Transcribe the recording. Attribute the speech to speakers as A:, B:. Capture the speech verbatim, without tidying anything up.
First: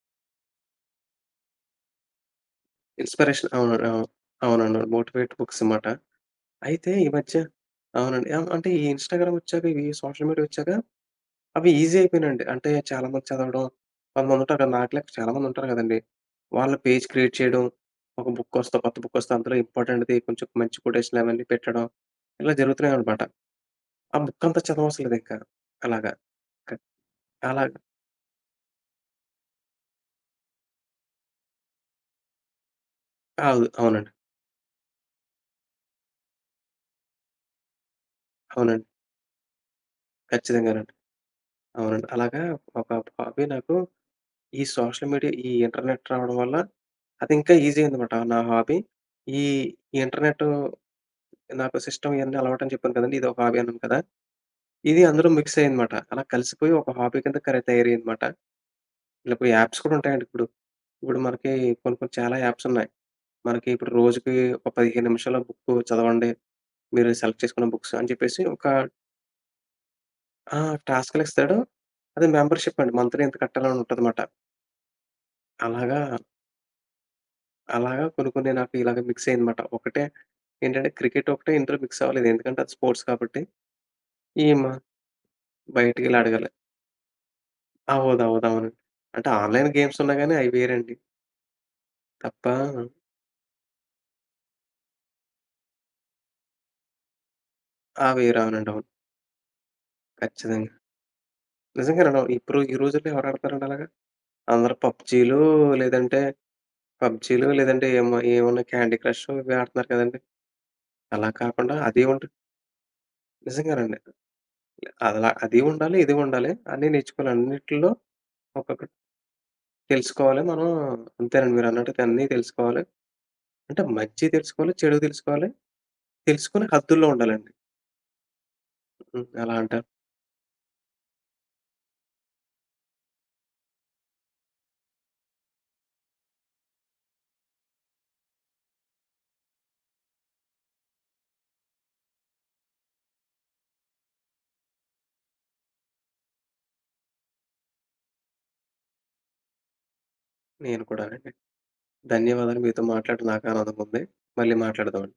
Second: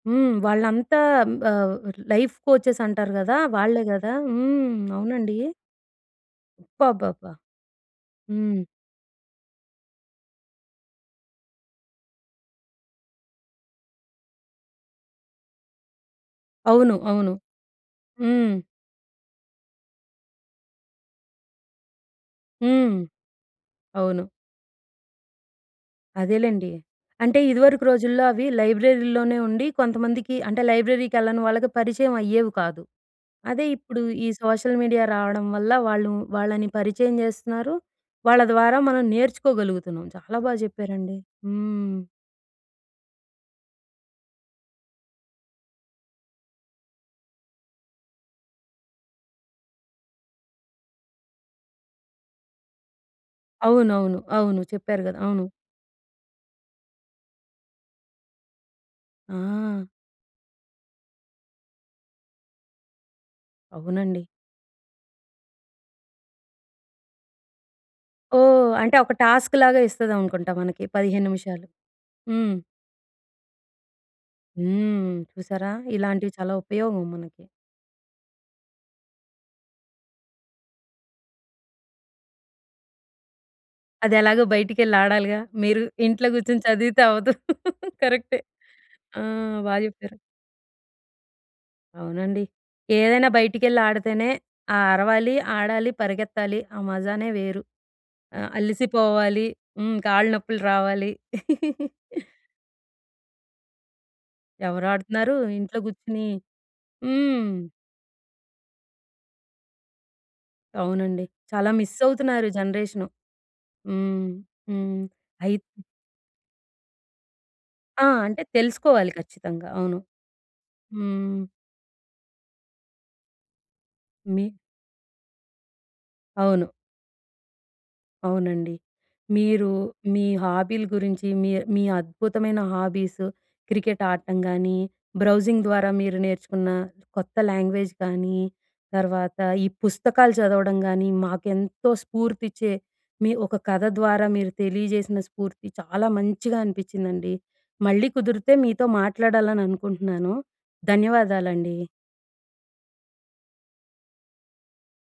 A: హ్మ్. వాళ్ళంతా ఆహ్, లైఫ్ కోచెస్ అంటారు గదా!
B: ఇన్‌స్పరేషన్
A: వాళ్ళే
B: అవునండి అవును.
A: గదా! హ్మ్.
B: అవునండి. మోటివేట్
A: అవునండీ.
B: బుక్స్ అమాట. అయితే ఈ
A: అబ్బబ్బబ్బా!
B: మధ్య అవునండి ఆహ్,
A: హ్మ్.
B: అంటే ఈ ఇన్‌స్టాగ్రామొచ్చాక ఇవి సోషల్ మీడియా వచ్చాక అవి ఈజీ అయిపోయినాయండి. అంటే చాలా మంది చదవడం కొంతమంది ఉంటారు. నాకులా చాలామంది ఉంటారు గదండీ! వాళ్ళు
A: అవును.
B: పేజ్
A: అవును.
B: క్రియేట్ చేయడం ఒక
A: హ్మ్.
B: బుక్కొస్తే కొత్త బుక్కొస్తే అందులో ఇంపార్టెంట్‌ది కొంచెం మంచి కొటేషన్‌లు అవన్నీ పెట్టడం ఇలా జరుగుతున్నాయి
A: హ్మ్.
B: అన్నమాట. ఆ
A: అవును.
B: బుక్కంతా చదవవసరం లేదింకా అలాగా. క
A: అదేలేండి. అంటే
B: అలాగా
A: ఇదివరకు రోజుల్లో అవి లైబ్రరీలోనే ఉండి కొంతమందికి అంటే లైబ్రరీకెళ్ళని వాళ్ళకి పరిచయం అయ్యేవి కాదు. అదే
B: అవును.
A: ఇప్పుడు
B: అవునండి.
A: ఈ సోషల్ మీడియా రావడం వల్ల వాళ్ళు వాళ్ళని పరిచయం చేస్తున్నారు వాళ్ళ ద్వారా
B: అవునండి.
A: మనం నేర్చుకోగలుగుతున్నాం చాలా బాగా
B: ఖచ్చితంగానండి.
A: చెప్పారండి. హ్మ్.
B: అవునండి. అలాగా ఒక హాబీ నాకు ఈ సోషల్ మీడియా ఈ ఇంటర్నెట్ రావడం వల్ల అది ఇంకా ఈజీ అయ్యిందమాట. నా హాబీ ఈ ఇంటర్నెట్టూ నాకు సిస్టమ్ ఇయన్నీ అలవాటని చెప్పాను కదండీ! ఇదొక హాబీ అన్నాను కదా!
A: అవునవును. అవును.
B: ఇది
A: చెప్పారు గదా!
B: అందులో
A: అవును.
B: మిక్స్ అయ్యిందమాట. అలా కలిసిపోయి ఒక హాబీ కింద కరె తయారయ్యిందమాట. ఇలా ఇప్పుడు యాప్స్
A: ఆ!
B: కూడా ఉంటాయండి ఇప్పుడు. ఇప్పుడు మనకి కొన్ని, కొన్ని చాలా యాప్స్ ఉన్నాయి. మనకి ఇప్పుడు
A: అవునండి.
B: రోజుకి ఒక పదిహేను నిమిషాల బుక్కు చదవండి. మీరు సెలెక్ట్ చేసుకున్న బుక్స్ అని జెప్పేసి ఒక
A: ఓహ్! అంటే ఒక టాస్క్‌లాగా ఇస్తది
B: ఆ!
A: అనుకుంటామనకి పదిహేను
B: టాస్క్‌లిస్తాడు.
A: నిమిషాలు.
B: అది
A: హ్మ్.
B: మెంబర్‌షిప్ అండి. మంథ్లీ ఇంత కట్టాలి అని ఉంటదమాట.
A: హ్మ్. చూసారా!
B: అలాగా
A: ఇలాంటివి చాలా ఉపయోగం మనకి.
B: అలాగా కొన్ని, కొన్ని నాకు ఇలాగ మిక్స్ అయ్యిందమాట. ఒకటే ఏంటంటే క్రికెట్ ఒకటే ఇంటర్ మిక్స్ అవ్వలేదు. ఎందుకంటే అది స్పోర్ట్స్ కాబట్టి
A: అదెలాగో
B: ఈ మ
A: బయటికెళ్ళి ఆడాలిగా మీరు.
B: బయటికెళ్ళి
A: ఇంట్లో.
B: అడగాలి.
A: గూచ్చొని చదివితే అవ్వదు కరెక్టే!
B: అవునవునవును.
A: ఆ!
B: అంటే ఆన్‌లైన్
A: బా
B: గేమ్స్
A: జెప్పారు.
B: ఉన్నాయి గాని అయి వేరండి.
A: అవునండి.
B: తప్పా!
A: ఏదైనా బయటికెళ్ళి ఆడితేనే ఆ అరవాలి ఆడాలి పరిగెత్తాలి ఆ మజానే వేరు.
B: ఆ! వేరు
A: ఆహ్,
B: అవునండి అవును.
A: అలిసిపోవాలి హ్మ్. కాళ్ళు నొప్పులు
B: ఖచ్చితంగా.
A: రావాలి.
B: నిజంగానండి ఇప్పుడు ఈ రోజుల్లో ఎవరాడతారండి అలాగా. అందరూ
A: ఎవరాడుతున్నారు!
B: పబ్జీలు
A: ఇంట్లో
B: లేదంటే
A: గూచ్చొని హ్మ్.
B: పబ్జీలు లేదంటే ఏమో ఏవన్నా క్యాండీ క్రష్షు ఇవి ఆడుతున్నారు కదండీ.
A: అవునండి.
B: అలా
A: చాలా
B: కాకుండా
A: మిస్
B: అది ఉండా
A: అవుతున్నారు ఈ జనరేషను.
B: నిజంగానండి
A: హ్మ్. హ్మ్.
B: అ అలా
A: అయి
B: అది ఉండాలి. ఇది ఉండాలి అన్నీ నేర్చుకోని, అన్నిట్లో
A: ఆ! అంటే
B: ఒక్కొక్క
A: తెలుసుకోవాలి ఖచ్చితంగా. అవును.
B: తెలుసుకోవాలి. మనం
A: హ్మ్.
B: అంతేనండి మీరన్నట్టైతే అన్ని తెలుసుకోవాలి. అంటే మంచి
A: మీ
B: తెలుసుకోవాలి, చెడూ తెలుసుకోవాలి తెలుసుకొని
A: అవును.
B: హద్దుల్లో ఉండాలండి.
A: అవునండి.
B: హ్మ్. ఎలా
A: మీరు
B: అంటే
A: మీ హాబీలు గురించి మీర్ మీ అద్భుతమైన హాబీస్ క్రికెట్ ఆడటం గానీ బ్రౌజింగ్ ద్వారా మీరు నేర్చుకున్న కొత్త లాంగ్వేజ్ గానీ, తర్వాత ఈ పుస్తకాలు చదవడం గానీ మాకు ఎంతో స్ఫూర్తి ఇచ్చే మీ ఒక కథ ద్వారా మీరు తెలియజేసిన స్ఫూర్తి చాలా మంచిగా అనిపించిందండి. మళ్ళీ కుదిరితే మీతో మాట్లాడాలని అనుకుంటున్నాను.
B: నేను కూడానండి.
A: ధన్యవాదాలండీ.
B: ధన్యవాదాలు. మీతో మాట్లాడడం నాకు ఆనందం ఉంది. మళ్ళీ మాట్లాడదావండి.